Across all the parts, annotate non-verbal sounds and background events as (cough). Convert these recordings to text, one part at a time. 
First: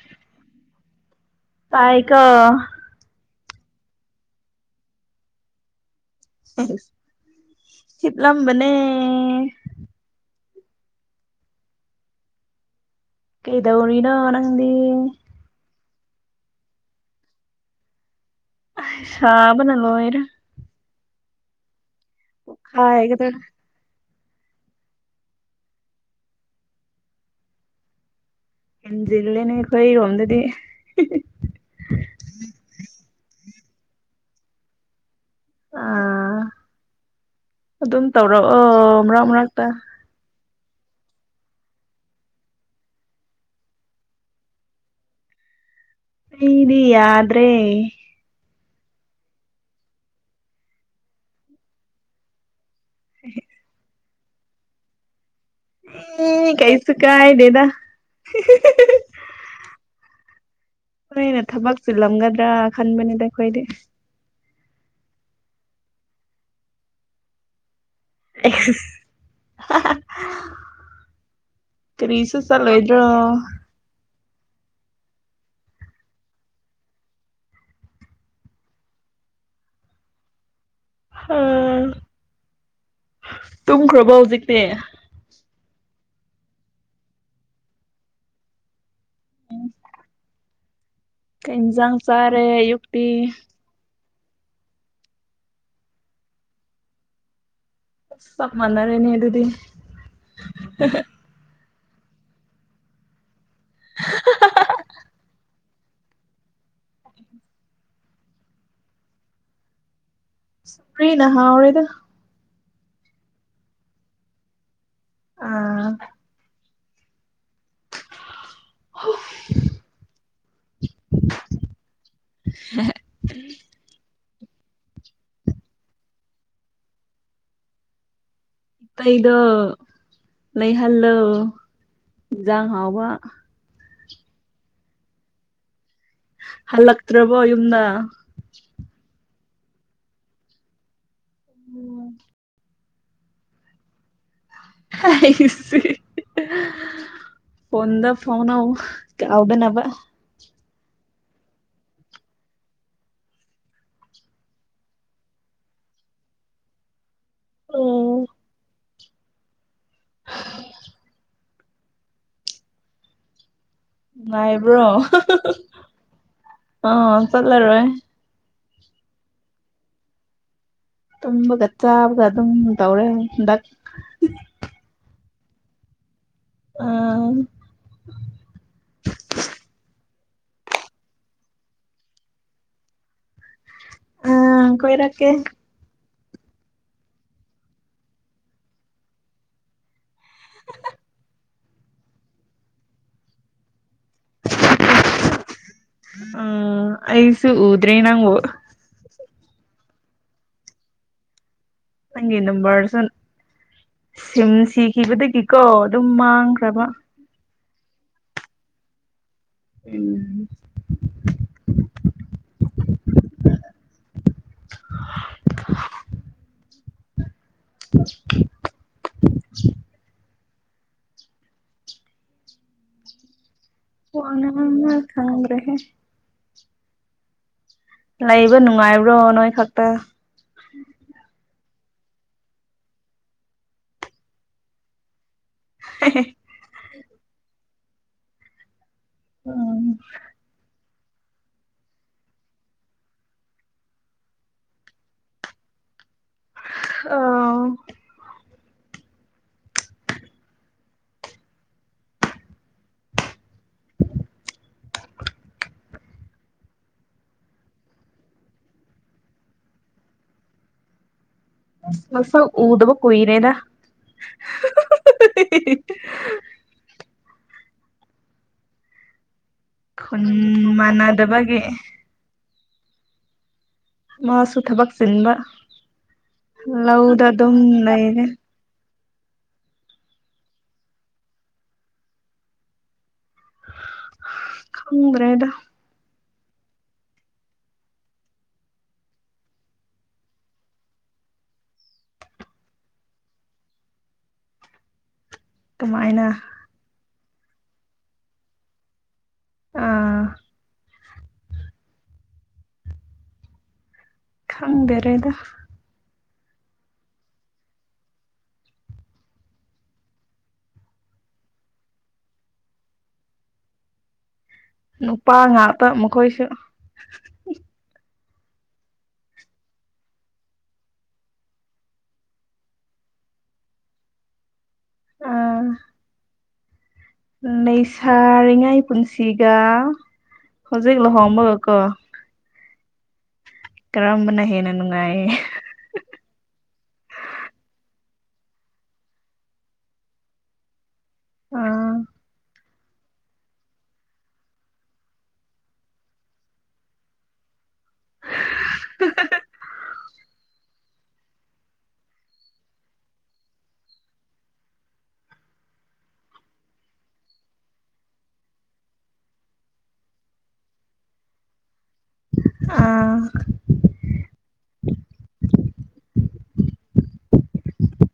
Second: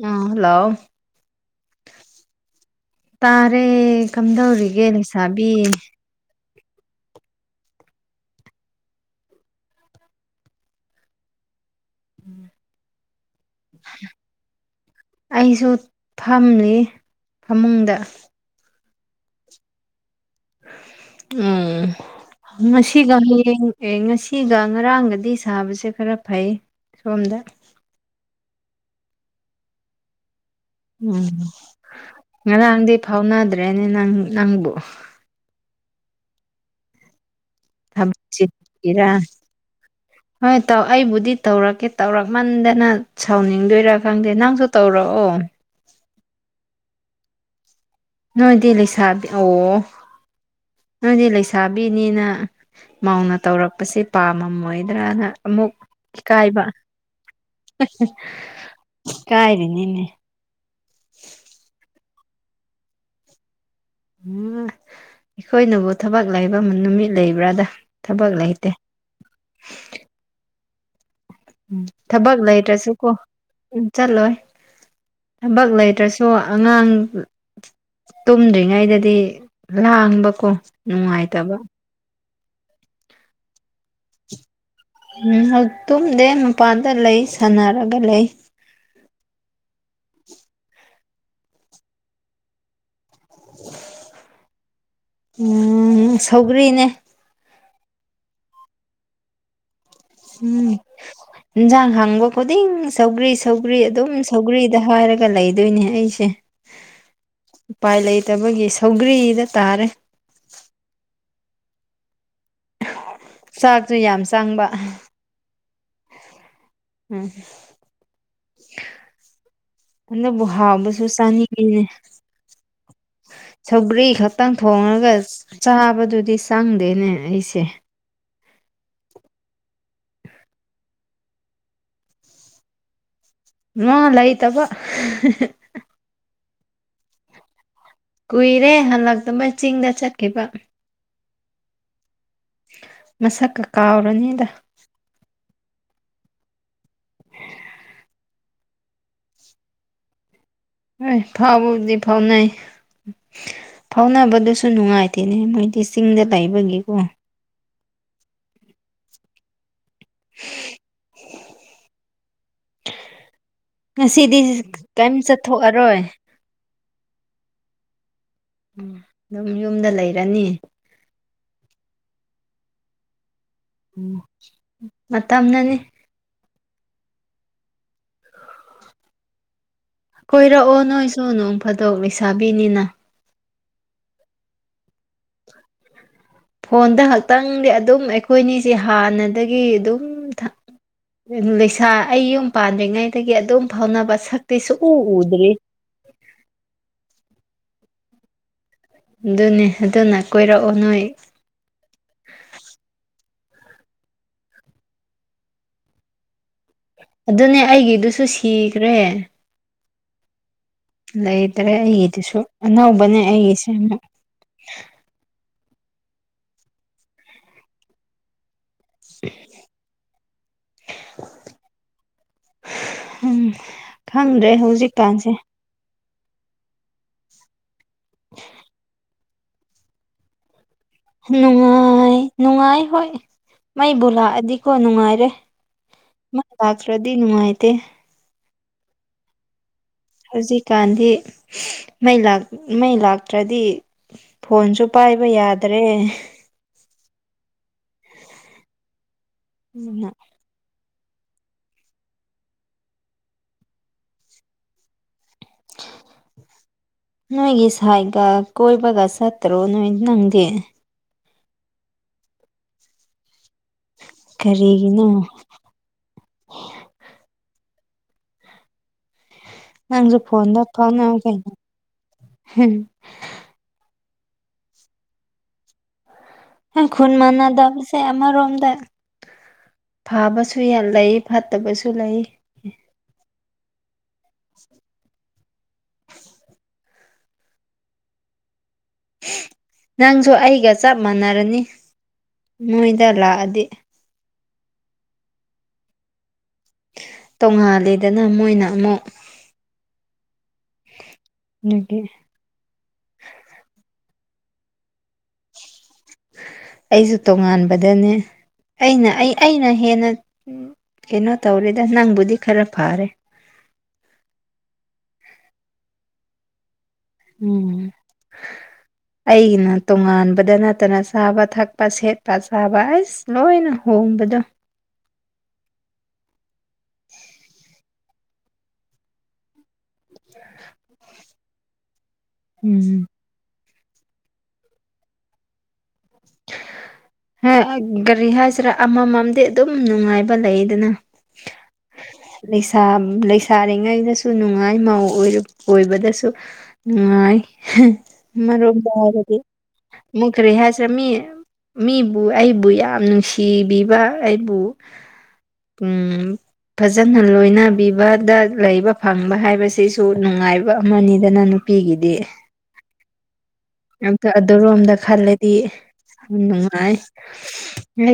ꯎꯝ hello ꯇꯥꯏꯌꯦꯀꯣ ꯇꯥꯔꯦ ꯀꯝꯗꯧꯔꯤꯒꯦ ꯂꯩꯁꯥꯕꯤ ꯍꯤꯞꯂꯝꯕꯅꯦ ꯎꯝ ꯀꯩꯗꯧꯔꯤꯅꯣ ꯅꯪꯗꯤ ꯐꯝꯂꯤꯌꯦ ꯐꯃꯨꯡꯗ ꯁꯥꯕꯅ ꯂꯣꯏꯔꯦ ꯎꯝ ꯉꯁꯤꯒ ꯄꯣꯛꯈꯥꯏꯒꯗꯧꯔꯦ ꯍꯌꯦꯡ ꯑꯦ ꯉꯁꯤ ꯁꯤꯒ ꯉꯔꯥꯡꯒꯗꯤ ꯁꯥꯕꯁꯦ ꯈꯔ ꯐꯩꯌꯦ ꯁꯣꯝꯗ ꯍꯦꯟꯖꯤꯜꯂꯦꯅꯦ ꯑꯈꯣꯏ ꯔꯣꯝꯗꯗꯤ ꯎꯝ ꯉꯔꯥꯡꯗꯤ ꯐꯥꯎꯅꯗ꯭ꯔꯦꯅꯦ ꯅꯪ ꯅꯪꯕꯨ ꯑꯥ ꯑꯗꯨꯝ ꯊꯕꯛ ꯇꯧꯔꯛꯑꯣ ꯆꯤꯟꯕꯒꯤꯔꯥ ꯃꯔꯛ ꯃꯔꯛꯇ ꯍꯣꯏ ꯇꯧ ꯑꯩꯕꯨꯗꯤ ꯇꯧꯔꯛꯀꯦ ꯇꯧꯔꯛꯃꯟꯗꯅ ꯁꯥꯎꯅꯤꯡꯗꯣꯏꯔꯥ ꯈꯪꯗꯦ ꯅꯪꯁꯨ ꯇꯧꯔꯛꯑꯣ (inaudible) ꯔꯤꯡꯗꯤ ꯌꯥꯗ꯭ꯔꯦ ꯅꯣꯏꯗꯤ ꯂꯩꯁꯥꯕꯤ ꯑꯣ ꯅꯣꯏꯗꯤ ꯂꯩꯁꯥꯕꯤꯅꯤꯅ ꯃꯥꯧꯅ ꯇꯧꯔꯛꯄꯁꯦ ꯄꯥꯝꯃꯝꯃꯣꯏꯗ꯭ꯔꯅ ꯑꯃꯨꯛ ꯑꯦ ꯏꯀꯥꯏꯕ ꯀꯩꯁꯨ ꯀꯥꯏꯗꯦꯗ ꯏꯀꯥꯏꯔꯤꯅꯤꯅꯦ ꯅꯣꯏꯅ ꯊꯕꯛ ꯆꯤꯂꯝꯒꯗ꯭ꯔ ꯈꯟꯕꯅꯤꯗ ꯑꯩꯈꯣꯏꯗꯤ ꯎꯞ ꯑꯩꯈꯣꯏꯅꯕꯨ ꯊꯕꯛ ꯂꯩꯕ ꯅꯨꯃꯤꯠ ꯂꯩꯕ꯭ꯔꯗ ꯊꯕꯛ ꯂꯩꯇꯦ ꯀꯔꯤꯁꯨ ꯊꯕꯛ ꯂꯩꯇ꯭ꯔꯁꯨ ꯆꯠꯂꯣꯏꯗ꯭ꯔꯣ ꯀꯣ ꯔꯤꯡ ꯆꯠꯂꯣꯏ ꯊꯕꯛ ꯂꯩꯇ꯭ꯔꯁꯨ ꯑꯉꯥꯡ ꯇꯨꯝꯗ꯭ꯔꯤꯉꯩꯗꯗꯤ ꯂꯥꯡꯕꯀꯣ ꯅꯨꯡꯉꯥꯏꯇꯕ ꯇꯨꯝꯈ꯭ꯔꯕꯣ ꯍꯧꯖꯤꯛꯇꯤ ꯎꯝ ꯍꯛ ꯇꯨꯝꯗꯦ ꯃꯄꯥꯟꯗ ꯂꯩ ꯁꯥꯟꯅꯔꯒ ꯂꯩ (inaudible) ꯀꯔꯤ ꯏꯟꯖꯥꯡ ꯆꯥꯔꯦ ꯑꯌꯨꯛꯇꯤ (inaudible) ꯎꯝ ꯁꯧꯒ꯭ꯔꯤꯅꯦ ꯆꯞ ꯃꯥꯟꯅꯔꯦꯅꯦ ꯑꯗꯨꯗꯤ ꯎꯝ ꯍꯦꯟꯖꯥꯡ ꯍꯪꯕ ꯈꯨꯗꯤꯡ ꯁꯧꯒ꯭ꯔꯤ ꯁ ꯁꯧꯒ꯭ꯔꯤ ꯑꯗꯨꯝ ꯁꯧꯒ꯭ꯔꯤꯗ ꯍꯥꯏꯔꯒ ꯂꯩ ꯗꯣꯏꯅꯦ ꯑꯩꯁꯦ ꯎꯄꯥꯏ ꯂꯩꯇꯕꯒꯤ ꯁꯧꯒ꯭ꯔꯤꯗ ꯇꯥꯔꯦ ꯁꯨꯒ꯭ꯔꯤꯅ ꯍꯥꯎꯔꯦꯗ ꯆꯥꯛꯁꯨ ꯌꯥꯝ ꯆꯪꯕ ꯑꯥ ꯎꯝꯍꯨꯝ (unintelligible) ꯑꯗꯨꯕꯨ ꯍꯥꯎꯕꯁꯨ ꯆꯥꯅꯤꯡꯉꯤꯅꯦ ꯁꯧꯒ꯭ꯔꯤ ꯈꯛ ꯇꯪ ꯊꯣꯡꯉꯒ ꯆꯥꯕꯗꯨꯗꯤ ꯆꯪꯗꯦꯅꯦ ꯑꯩꯁꯦ ꯏꯇꯩꯗꯣ ꯂꯩꯍꯜꯂꯣ ꯏꯟꯖꯥꯡ ꯍꯥꯎꯕ ꯃꯥ ꯂꯩꯇꯕ ꯍꯜꯂꯛꯇ꯭ꯔꯕꯣ ꯌꯨꯝꯗ ꯀꯨꯏꯔꯦ ꯍꯜꯂꯛꯇꯕ ꯆꯤꯡꯗ ꯆꯠꯈꯤꯕ ꯎꯝ ꯃꯁꯛ ꯀ ꯀꯥꯎꯔꯅꯤꯗ ꯍꯥꯏ ꯐꯗ ꯐꯥꯎꯟꯎ ꯀꯥꯎꯕ ꯅꯕ ꯍ ꯐꯥꯎꯕꯕꯨꯗꯤ ꯐꯥꯎꯅ ꯐꯥꯎꯅꯕꯗꯨꯁꯨ ꯅꯨꯡꯉꯥꯏꯇꯦꯅꯦ ꯃꯣꯏꯗꯤ ꯆꯤꯡꯗ ꯂꯩꯕꯒꯤꯀꯣ ꯑꯣ ꯉꯁꯤꯗꯤ ꯅꯨꯡꯉꯥꯏꯕ꯭ꯔꯣ ꯀꯩꯝ ꯆꯠꯊꯣꯛꯑꯔꯣꯏ ꯑ ꯆꯠꯂꯔꯦ ꯎ ꯑꯗꯨꯝ ꯌꯨꯝꯗ ꯂꯩꯔꯅꯤ ꯇꯕꯒ ꯆꯥꯕꯒ ꯑꯗꯨꯝ ꯇꯧꯔꯦ ꯃꯇꯝꯅꯅꯤ ꯑ ꯀꯣꯏꯔꯛꯑꯣ ꯅꯣꯏꯁꯨ ꯅꯣꯡ ꯐꯥꯗꯣꯛ ꯂꯩꯁꯥꯕꯤꯅꯤꯅ ꯑꯝ ꯀꯣꯏꯔꯀꯦ ꯐꯣꯟꯗ ꯈꯛꯇꯪꯗꯤ ꯑꯗꯨꯝ ꯑꯩꯈꯣꯏꯅꯤꯁꯦ ꯍꯥꯟꯅꯗꯒꯤ ꯑꯗꯨꯝ ꯂꯩꯁꯥ ꯑꯩ ꯌꯨꯝ ꯄꯥꯟꯗ꯭ꯔꯤꯉꯩꯗꯒꯤ ꯑꯗꯨꯝ ꯐꯥꯎꯅꯕ ꯁꯛꯇꯤ ꯁ ꯎ ꯎꯗ꯭ꯔꯔꯤ ꯑꯗꯨ꯭ꯔꯦ ꯅꯪ ꯑꯗꯨꯅꯦ ꯑꯗꯨꯅ ꯀꯣꯏꯔꯛꯑꯣ ꯅꯣꯏ ꯅꯪ ꯅꯕꯥꯥꯔꯁꯣꯟ ꯁꯤꯝ ꯁꯤꯈꯤꯕꯗꯒꯤꯀꯣ ꯑꯗꯨꯝ ꯃꯥꯡꯈ꯭ꯔꯕ ꯑꯗꯨꯅꯦ ꯑꯩꯒꯤꯗꯨꯁꯨ ꯁꯤꯈ꯭ꯔꯦ ꯎꯝ ꯂꯩꯇ꯭ꯔꯦ ꯑꯩꯒꯤꯗꯨꯁꯨ ꯑꯅꯧꯕꯅꯦ ꯑꯩꯒꯤꯁꯦ ꯑꯃꯨ (unintelligible) (unintelligible) ꯎꯝ ꯋꯥ ꯈꯪꯗ꯭ꯔꯦ ꯉꯥꯡꯕ ꯍꯧꯖꯤꯛꯀꯥꯟꯁꯦ ꯈꯪꯗ꯭ꯔꯦꯍꯦ ꯂꯩꯕ ꯅꯨꯡꯉꯥꯏꯕ꯭ꯔꯣ ꯅꯣꯏ ꯈꯛꯇ ꯅꯨꯡꯉꯥꯏ ꯅꯨꯡꯉꯥꯏ ꯍꯣꯏ ꯃꯩꯕꯨ ꯂꯥꯛꯑꯗꯤꯀꯣ ꯅꯨꯡꯉꯥꯏꯔꯦ ꯃ ꯂꯥꯛꯥꯛ꯭ꯔꯗꯤꯅꯅꯨꯡꯉꯥꯏꯇꯦ ꯎꯝ ꯍꯧꯖꯤꯛ ꯀꯥꯟ ꯗꯤ ꯃꯩ ꯃꯩ ꯂꯥꯛꯇ꯭ꯔꯗꯤ ꯐꯣꯟꯁꯨ ꯄꯥꯏꯕ ꯌꯥꯗ꯭ꯔꯦ (unintelligible) ꯑ ꯎꯝ (inaudible) (unintelligible) ꯅꯣꯏꯒꯤ ꯁꯥꯏꯒ ꯀꯣꯏꯕꯒ ꯆꯠꯇꯔꯣ ꯅꯣꯏ ꯅꯪꯗꯦ ꯃꯁ ꯎꯗꯕ ꯀꯏꯅꯦꯗꯥ ꯀꯔꯔꯤꯒꯤꯅ ꯅꯪꯁꯨ ꯈꯨꯟ ꯐꯣꯟꯟꯗꯄ ꯀ ꯃꯥꯟꯅꯗꯕꯒꯤ ꯃꯥꯁꯨ ꯊꯕꯛ ꯆꯤꯟꯕ ꯈꯟ ꯂꯧꯗ ꯃꯥꯟꯅꯗꯕ ꯑꯗꯨꯝ ꯁꯤ ꯌꯥꯝ ꯂꯩꯔꯦ ꯔꯣꯝꯗ ꯐꯕꯁꯨ ꯂꯩ ꯐꯠꯇꯕꯁꯨ ꯂꯩ ꯈꯗ꯭ꯔꯦꯗ ꯅꯪꯁꯨ ꯑꯩꯒ ꯆꯞ ꯃꯥꯟꯅꯔꯅꯤ ꯅꯣꯏꯗ ꯂꯥꯛꯑꯗꯤ ꯀꯃꯥꯏꯅ ꯇꯣꯉꯥꯜꯂꯦꯗꯅ ꯃꯣꯏꯅ ꯑꯃꯨꯛ ꯑꯥ ꯑꯗꯨꯒꯤ ꯈꯪꯗꯔꯦꯗ ꯑꯩꯁꯨ ꯇꯣꯉꯥꯟꯕꯗꯅꯦ ꯑꯩꯅ ꯑꯩ ꯑꯩꯅ ꯍꯦꯟꯅ ꯀꯩꯅꯣ ꯇꯧꯔꯦꯗ ꯅꯪꯕꯨꯗꯤ ꯈꯔꯥ ꯐꯥꯔꯦ ꯅꯨꯄꯥ ꯉꯥꯛꯇ ꯃꯈꯣꯏꯁꯨ (inaudible) ꯑꯩꯒꯤꯅ ꯇꯣꯉꯥꯟꯕꯗ ꯅꯠꯇꯅ ꯆꯥꯕ ꯊꯛꯄ ꯁꯦꯠꯄ ꯆꯥꯕ ꯑꯁ ꯂꯣꯏꯅ ꯍꯨ ꯎꯝꯕꯗꯣ ꯑꯥ ꯂꯩꯁꯥꯔꯤꯉꯥꯏ ꯄꯨꯟꯁꯤ ꯀ ꯍꯧꯖꯤꯛ ꯂꯨꯍꯣꯡꯕꯒꯀꯣ ꯎꯝ ꯀꯔꯝꯕꯅ ꯍꯦꯟꯅ ꯅꯨꯡꯉꯥꯏꯌꯦ (inaudible) ꯍ ꯒꯥꯔꯤ ꯍꯥꯏꯁꯤꯔꯥ ꯑꯃꯃꯝꯗꯤ ꯑꯗꯨꯝ ꯅꯨꯡꯉꯥꯏꯕ ꯂꯩꯌꯦꯗꯅ ꯑꯥ ꯂꯩꯁꯥꯔꯤꯉꯩꯗꯁꯨ ꯅꯨꯡꯉꯥꯏ ꯃꯧ ꯑꯣꯏꯕꯗꯁꯨ ꯉꯥꯏ ꯑꯃꯔꯣꯝꯗ ꯍꯥꯏꯔꯗꯤ ꯑꯃꯨꯛ ꯀꯔꯤ ꯍꯥꯏꯁꯤꯔꯥ ꯃꯤ ꯃꯤꯕꯨ ꯑꯩꯕꯨ ꯌꯥꯝ ꯅꯨꯡꯁꯤꯕꯤꯕ ꯑꯩꯕꯨ ꯎꯝ ꯐꯖꯅ ꯂꯣꯏꯅꯕꯤꯕꯗ ꯂꯩꯕ ꯐꯪꯕ ꯍꯥꯏꯕꯁꯤꯁꯨ ꯅꯨꯡꯉꯥꯏꯕ ꯑꯃꯅꯤꯗꯅ ꯅꯨꯄꯤ ꯅꯨꯄꯤꯒꯤꯗꯤ ꯑ ꯑꯝꯇ ꯑꯗꯨꯔꯣꯝꯗ ꯈꯜꯂꯗꯤ ꯅꯨꯡꯉꯥꯏ ꯍ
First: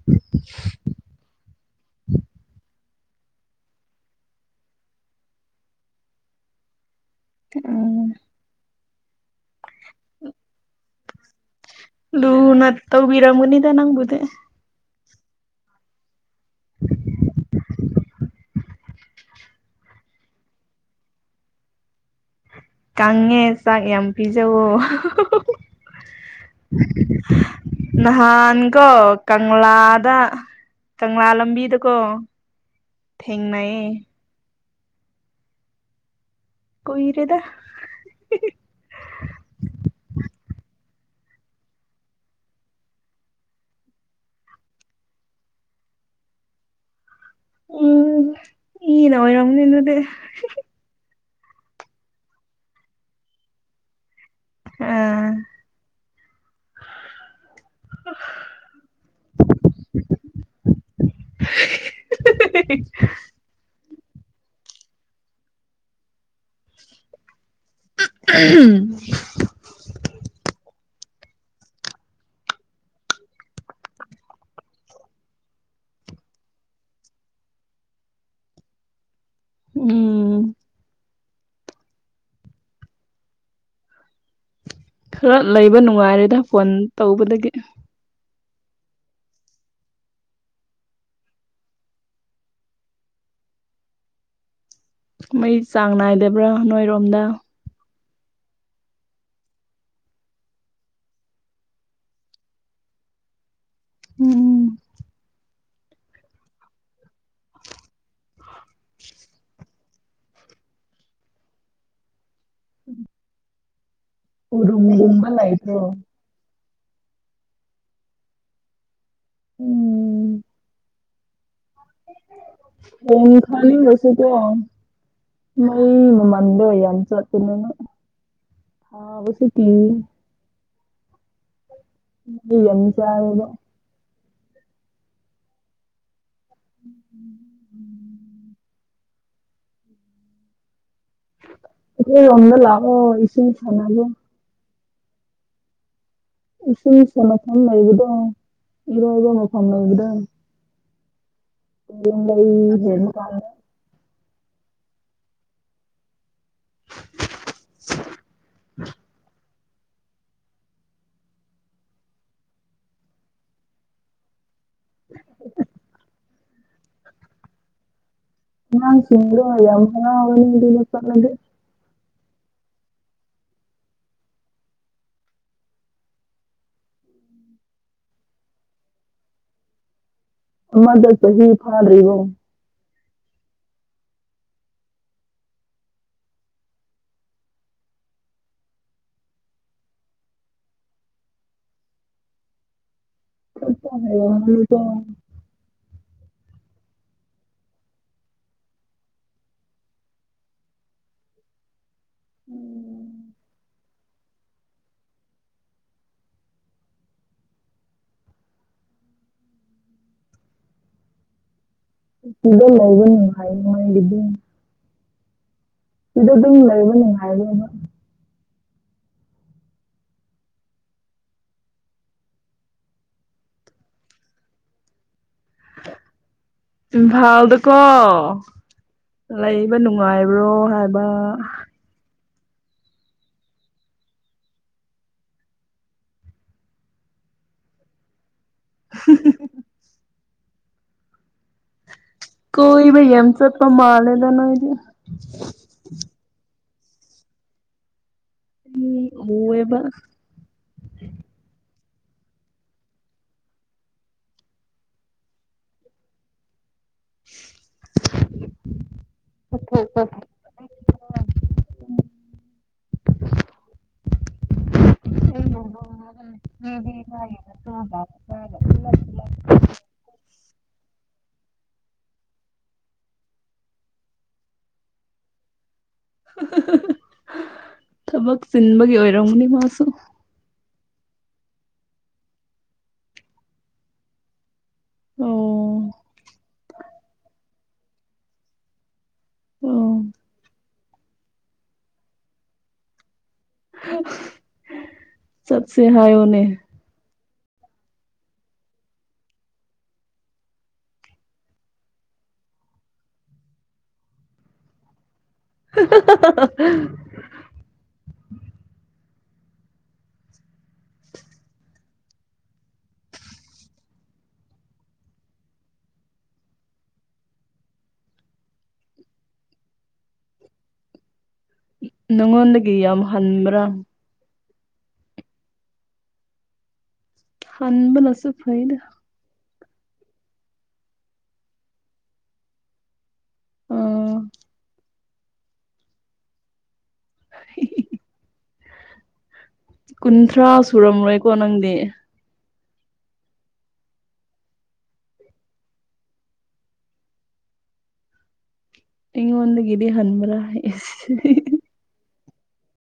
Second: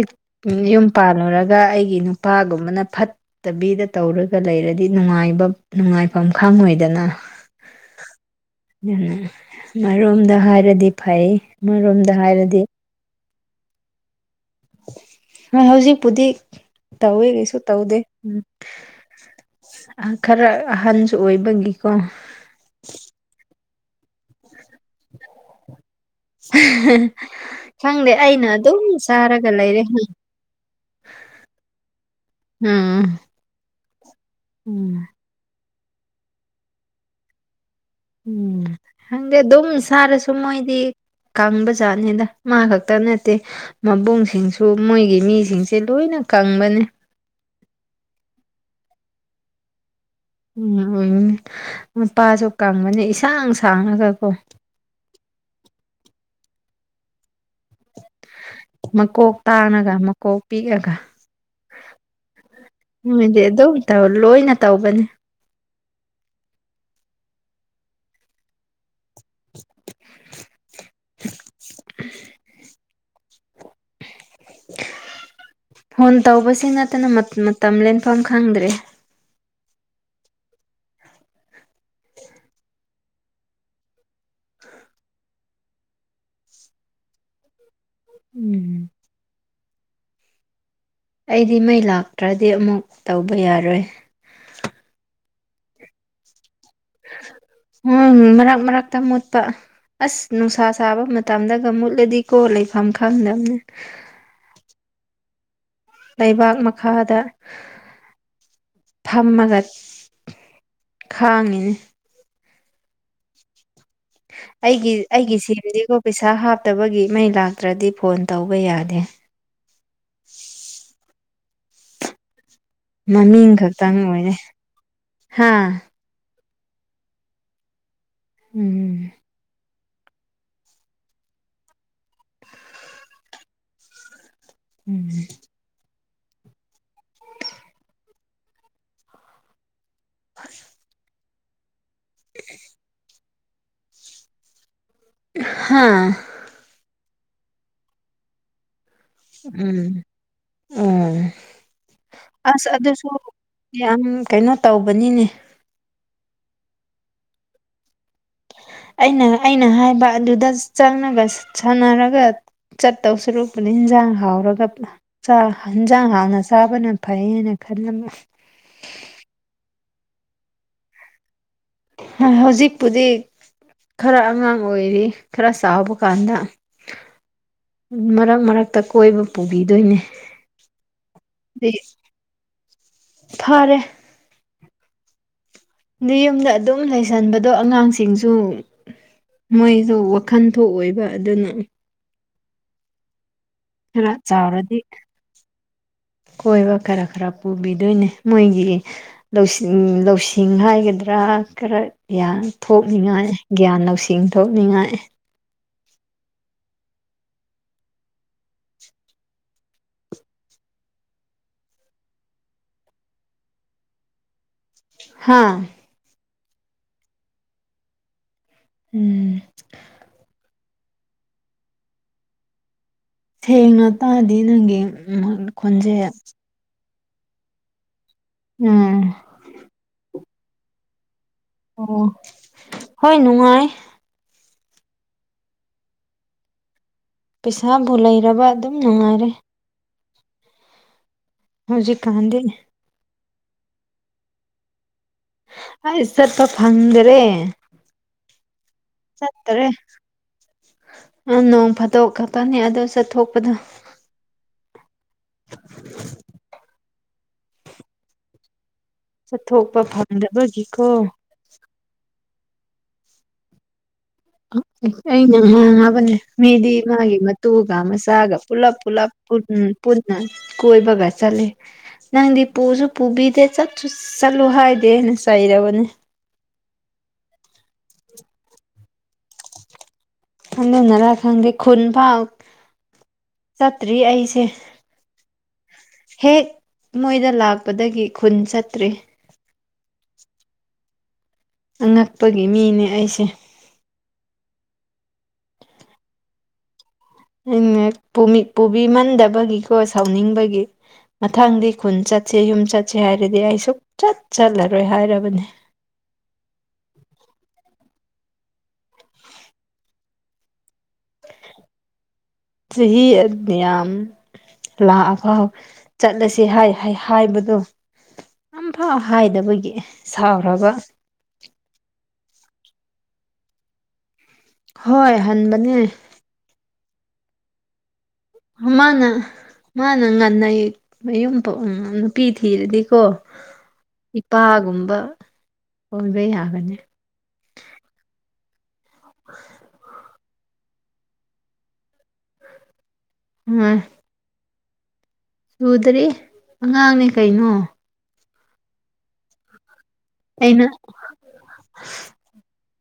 ꯌꯨꯝ ꯄꯥꯜꯂꯨꯔꯒ ꯑꯩꯒꯤ ꯅꯨꯄꯥꯒꯨꯝꯕꯅ ꯐꯠꯇꯕꯤꯗ ꯇꯧꯔꯒ ꯂꯩꯔꯗꯤ ꯅꯨꯡꯉꯥꯏꯕ ꯅꯨꯡꯉꯥꯏꯐꯝ ꯈꯪꯉꯣꯏꯗꯅ ꯎꯝ ꯑꯃꯔꯣꯝꯗ ꯍꯥꯏꯔꯗꯤ ꯐꯩ ꯑꯃꯔꯣꯝꯗ ꯍꯥꯏꯔꯗꯤ ꯂꯨꯅ ꯇꯧꯕꯤꯔꯝꯒꯥꯅꯤꯗ ꯅꯪꯕꯨꯗꯦ ꯍꯣꯏ ꯍꯧꯖꯤꯛꯄꯨꯗꯤ ꯇꯧꯋꯦ ꯀꯩꯁꯨ ꯇꯧꯗꯦ ꯎꯝ ꯈꯔ ꯑꯍꯟꯁꯨ ꯑꯣꯏꯕꯒꯤꯀꯣ ꯀꯪꯉꯦ ꯆꯥꯛ ꯌꯥꯝ ꯄꯤꯖꯋꯣ ꯈꯪꯗꯦ ꯑꯩꯅ ꯑꯗꯨꯝ ꯅꯍꯥꯟꯀꯣ ꯆꯥꯔꯒ ꯂꯩꯔꯦ ꯀꯪꯂꯥꯗ ꯀꯪꯂꯥ ꯂꯝꯕꯤꯗꯀꯣ ꯎꯝ ꯊꯦꯡꯅꯩꯌꯦ ꯎꯝ ꯀꯨꯏꯔꯦꯗ ꯎꯝ ꯈꯪꯗꯦ ꯗꯨꯝ ꯁꯔꯥꯁꯨ ꯃꯣꯢꯗꯤ ꯀꯥꯡꯕꯖꯥꯠꯅꯤꯗ ꯃꯥ ꯈꯛꯇ ꯅꯠꯇꯦ ꯃꯕꯨꯡꯁꯤꯡꯁꯨ ꯃꯣꯏꯒꯤ ꯃꯤꯁꯤꯡꯁꯦ ꯂꯣꯏꯅ ꯀꯪꯕꯅꯦ ꯎꯝ ꯏ ꯅꯥ ꯑꯣꯏꯔꯝꯅꯤ ꯗꯨꯗꯤ ꯎꯝ ꯎꯝ ꯅꯨꯄꯥꯁꯨ ꯀꯪꯕꯅꯦ ꯏꯁꯥꯡ ꯁꯥꯡꯉꯒꯀꯣ ꯑꯥ ꯃꯀꯣꯛ ꯇꯥꯡꯉꯒ ꯃꯀꯣꯛ ꯄꯤꯛꯑꯒ ꯃꯣꯏꯗꯤ ꯑꯗꯨꯝ ꯇꯧ ꯂꯣꯏꯅ ꯇꯧꯕꯅꯦ ꯝ (inaudible) (inaudible) ꯐꯣꯟ ꯇꯧꯕꯁꯤ ꯅꯠꯇꯅ ꯃꯇꯝ ꯂꯦꯟꯐꯝ ꯈꯪꯗ꯭ꯔꯦ ꯎꯝ ꯈꯔ ꯂꯩꯕ ꯅꯨꯡꯉꯥꯏꯔꯦꯗ ꯐꯣꯟ ꯇꯧꯕꯗꯒꯤ ꯎꯝ ꯑꯩꯗꯤ ꯃꯩ ꯂꯥꯛꯇ꯭ꯔꯗꯤ ꯑꯃꯨꯛ ꯇꯧꯕ ꯌꯥꯔꯣꯏ ꯃꯩ ꯆꯥꯡ ꯅꯥꯏꯗꯕ꯭ꯔꯥ ꯅꯣꯏꯔꯣꯝꯗ ꯎꯝ ꯃꯔꯛ ꯃꯔꯛꯇ ꯃꯨꯠꯄ ꯑꯁ ꯅꯨꯡꯁꯥ ꯁꯥꯕ ꯃꯇꯝꯗꯒ ꯃꯨꯠꯂꯗꯤ ꯀꯣ ꯂꯩꯐꯝ ꯈꯪꯗꯕꯅꯦ ꯎꯝ ꯂꯩꯕꯥꯛ ꯃꯈꯥꯗ ꯐꯝꯃꯒ ꯈꯥꯉꯅꯤ ꯎꯝ ꯑꯩꯒꯤ ꯑꯩꯒꯤ ꯂꯩꯇ꯭ꯔꯣ ꯁꯤꯁꯤꯒꯣ ꯄꯩꯁꯥ ꯍꯥꯞ ꯐꯠꯇꯕꯒꯤ ꯃꯩ ꯂꯥꯛꯇ꯭ꯔꯗꯤ ꯐꯣꯟ ꯇꯧꯕ ꯌꯥꯗꯦ ꯎꯝ ꯃꯃꯤꯡ ꯄꯨꯡꯈꯅꯤ ꯈꯛꯇꯪ ꯉꯁ ꯀꯣ ꯑꯣꯏꯔꯦ ꯍꯥ ꯃ ꯃꯃꯥ ꯑꯗꯏ ꯌꯥꯝꯆꯥ ꯑꯗꯨꯅꯅ ꯎꯝ ꯍꯕꯁꯨ ꯊꯤ ꯟꯁꯤ ꯍꯥꯏꯗ ꯎꯝ ꯎꯝ (unintelligible) ꯌꯗ ꯂꯑꯣ ꯏꯁꯨ ꯆꯒꯦ ꯍꯥꯥ ꯏꯁꯤꯡ ꯁ ꯃꯐꯝ ꯂꯩꯕꯗꯣ ꯏꯔꯣꯏꯕ ꯃꯐꯝ ꯎꯝ ꯂꯩꯕꯗꯣ ꯎꯝ ꯑꯁ ꯇꯨꯔꯦꯟ ꯑꯗꯨꯁꯨ ꯍꯦꯟꯕ ꯀꯥꯟꯗ ꯌꯥꯝ ꯀꯩꯅꯣ ꯇꯧꯕꯅꯤꯅꯦ ꯑꯩꯅ ꯑꯩꯅ ꯍꯥꯏꯕ ꯑꯗꯨꯗ ꯆꯪꯉꯒ ꯁꯥꯟꯅꯔꯒ ꯆꯠꯇꯧ ꯁꯨꯔꯨꯄꯗ ꯏꯟꯖꯥꯡ ꯍꯥꯎꯔꯒ ꯌꯦꯟꯁꯥꯡ ꯍꯥꯡꯅ ꯆꯥꯕꯅ ꯐꯩ ꯍꯥꯏꯅ ꯈꯜꯂꯝꯃꯤ ꯑꯅ ꯏꯗꯤꯅ ꯄꯂꯦ ꯍꯧꯖꯤꯛꯄꯨꯗꯤ ꯈꯔ ꯑꯉꯥꯡ ꯑꯣꯏꯔꯤ ꯈꯔ ꯆꯥꯎꯕ ꯀꯥꯟꯗ ꯃꯔꯛ ꯃꯔꯛꯇ ꯀꯣꯏꯕ ꯄꯨꯕꯤꯗꯣꯏꯅꯦ ꯑꯗ ꯁꯍꯤ ꯑꯗꯩ ꯐꯥꯔꯔꯤꯍꯣ ꯐꯔꯦ ꯌꯨꯝꯗ ꯑꯗꯨꯝ ꯂꯩꯁꯟꯕꯗꯣ ꯑꯉꯥꯡꯁꯤꯡꯁꯨ ꯃꯣꯏꯁꯨ ꯋꯥꯈꯜ ꯊꯣꯛꯑꯣꯏꯕ ꯑꯗꯨꯅ ꯆꯠꯄ ꯈꯔ ꯆꯥꯎꯔꯗꯤ ꯍꯩꯔꯝꯒꯅꯤꯀꯣ ꯀꯣꯏꯕ ꯈꯔ ꯈꯔ ꯄꯨꯕꯤꯗꯣꯏꯅꯦ ꯃꯣꯏꯒꯤ ꯂꯧ ꯂꯧꯁꯤꯡ ꯍꯥꯏꯒꯗ꯭ꯔꯥ ꯈ ꯈꯔ ꯒ꯭ꯌꯥꯟ ꯊꯣꯛꯅꯤꯡꯉꯥꯏ ꯒ꯭ꯌꯥꯟ ꯂꯧꯁꯤꯡ ꯊꯣꯛꯅꯤꯡꯉꯥꯏ ꯏꯗꯣ ꯃꯒꯅꯤ ꯍꯥꯏ ꯃꯒꯗ ꯍꯥꯥ ꯁꯤꯗ ꯑꯗꯨꯝ ꯂꯩꯕ ꯅꯨꯡꯉꯥꯏꯕꯅ ꯎꯝ ꯊꯦꯡꯅ ꯇꯥꯔꯗꯤ ꯅꯪꯒꯤ ꯈꯣꯟꯖꯦ ꯏꯝꯐꯥꯜꯗꯀꯣ ꯎꯝ ꯂꯩꯕ ꯅꯨꯡꯉꯥꯏꯕ꯭ꯔꯣ ꯍꯥꯏꯕ ꯑꯣ ꯍꯣꯏ ꯅꯨꯡꯉꯥꯏ ꯄꯩꯁꯥꯕꯨ ꯂꯩꯔꯕ ꯑꯗꯨꯝ ꯅꯨꯡꯉꯥꯏꯔꯦ ꯍꯧꯖꯤ ꯀꯣꯏ ꯩ ꯑꯦꯝ ꯆꯄꯄꯥ ꯃꯥ ꯂꯩꯦꯗꯅꯣꯗꯤ ꯑꯩ ꯆꯠꯄ ꯐꯪꯗ꯭ꯔꯦ ꯆꯠꯇꯦ ꯎꯋꯦꯕ ꯑꯅꯣꯡ ꯐꯠꯇ ꯣ ꯈꯀꯅꯤ ꯑꯗ ꯆ ꯊꯣꯛꯄꯗ (inaudible) ꯆꯠꯊꯣꯛꯄ ꯐꯪꯗꯕꯒꯤꯀꯣ (inaudible) ꯑꯩꯅ ꯉꯥꯡꯉꯕꯅꯦ ꯃꯤꯗꯤ ꯃꯥꯒꯤ ꯃꯇꯨꯒ ꯃꯆꯥꯒ ꯄꯨꯂꯞ ꯄꯨꯜꯂꯞ ꯎ ꯄꯨꯟꯅ ꯀꯣꯏꯕꯒ ꯆꯠꯂꯤ ꯅꯪꯗꯤ ꯄꯨꯁꯨ ꯄꯨꯕꯤꯗꯦ ꯆꯠꯁꯨ ꯆꯠꯂꯨ ꯍꯥꯏꯗꯦꯅ ꯆꯩꯔꯕꯅꯦ ꯊꯕꯛ ꯆꯤꯟꯕꯒꯤ ꯑꯣꯏꯔꯝꯒꯅꯤ ꯃꯥꯁꯨ ꯈꯪꯗꯅꯔ ꯈꯪꯗꯦ ꯈꯨꯟ ꯐꯥꯎ ꯆꯠꯇ꯭ꯔꯤ ꯑꯩꯁꯦ ꯑꯣ ꯍꯦꯛ ꯃꯣꯏꯗ ꯂꯥꯛꯄꯗꯒꯤ ꯈꯨꯟ ꯆꯠꯇ꯭ꯔꯤ ꯑꯣ ꯑꯉꯛꯄꯒꯤ ꯃꯤꯅꯦ ꯑꯩꯁꯦ ꯆꯠꯁꯦ ꯍꯥꯏꯌꯣꯅꯦ ꯑ ꯄꯨꯕꯤꯃꯟꯗꯕꯒꯤꯀꯣ ꯁꯥꯎꯅꯤꯡꯕꯒꯤ ꯃꯊꯪꯗꯤ ꯈꯨꯟ ꯆꯠꯁꯤ ꯌꯨꯝ ꯆꯠꯁꯤ ꯍꯥꯏꯔꯗꯤ ꯑꯩ ꯁꯨꯛꯆꯠ ꯆꯠꯂꯔꯣꯏ ꯍꯥꯏꯔꯕꯅꯦ ꯆꯍꯤ ꯑꯅꯤꯌꯥꯝ ꯂꯥꯛꯑꯐꯥꯎ ꯆꯠꯂꯁꯤ ꯍꯥꯏ ꯍꯥꯏꯕꯗꯣ ꯑꯝꯐꯥꯎ ꯍꯥꯏꯗꯕꯒꯤ ꯁꯥꯎꯒ ꯅꯪꯉꯣꯟꯗꯒꯌꯥ ꯃ ꯍꯟꯕ꯭ꯔꯥ ꯍꯣꯏ ꯍꯟꯕꯅꯦ ꯍꯕꯅꯁꯤ ꯃꯥꯅ ꯃꯥꯅ ꯉꯟꯅꯩ ꯃꯌꯨꯝ ꯅꯨꯄꯤ ꯊꯤꯔꯗꯤꯀꯣ ꯑ ꯏꯄꯥꯒꯨꯝꯕ ꯑꯣꯏꯕ ꯌꯥꯒꯅꯤ ꯀꯨꯟꯊ꯭ꯔꯥ ꯁꯨꯔꯝꯔꯣꯏꯀꯣ ꯅꯪꯗꯤ ꯑꯣꯏ ꯁꯨꯗ꯭ꯔꯔꯤ ꯑꯉꯥꯡꯅꯦ ꯀꯩꯅꯣ ꯋꯥꯟꯒꯤꯗꯤ ꯍꯟꯃꯔꯥ ꯑꯩꯅ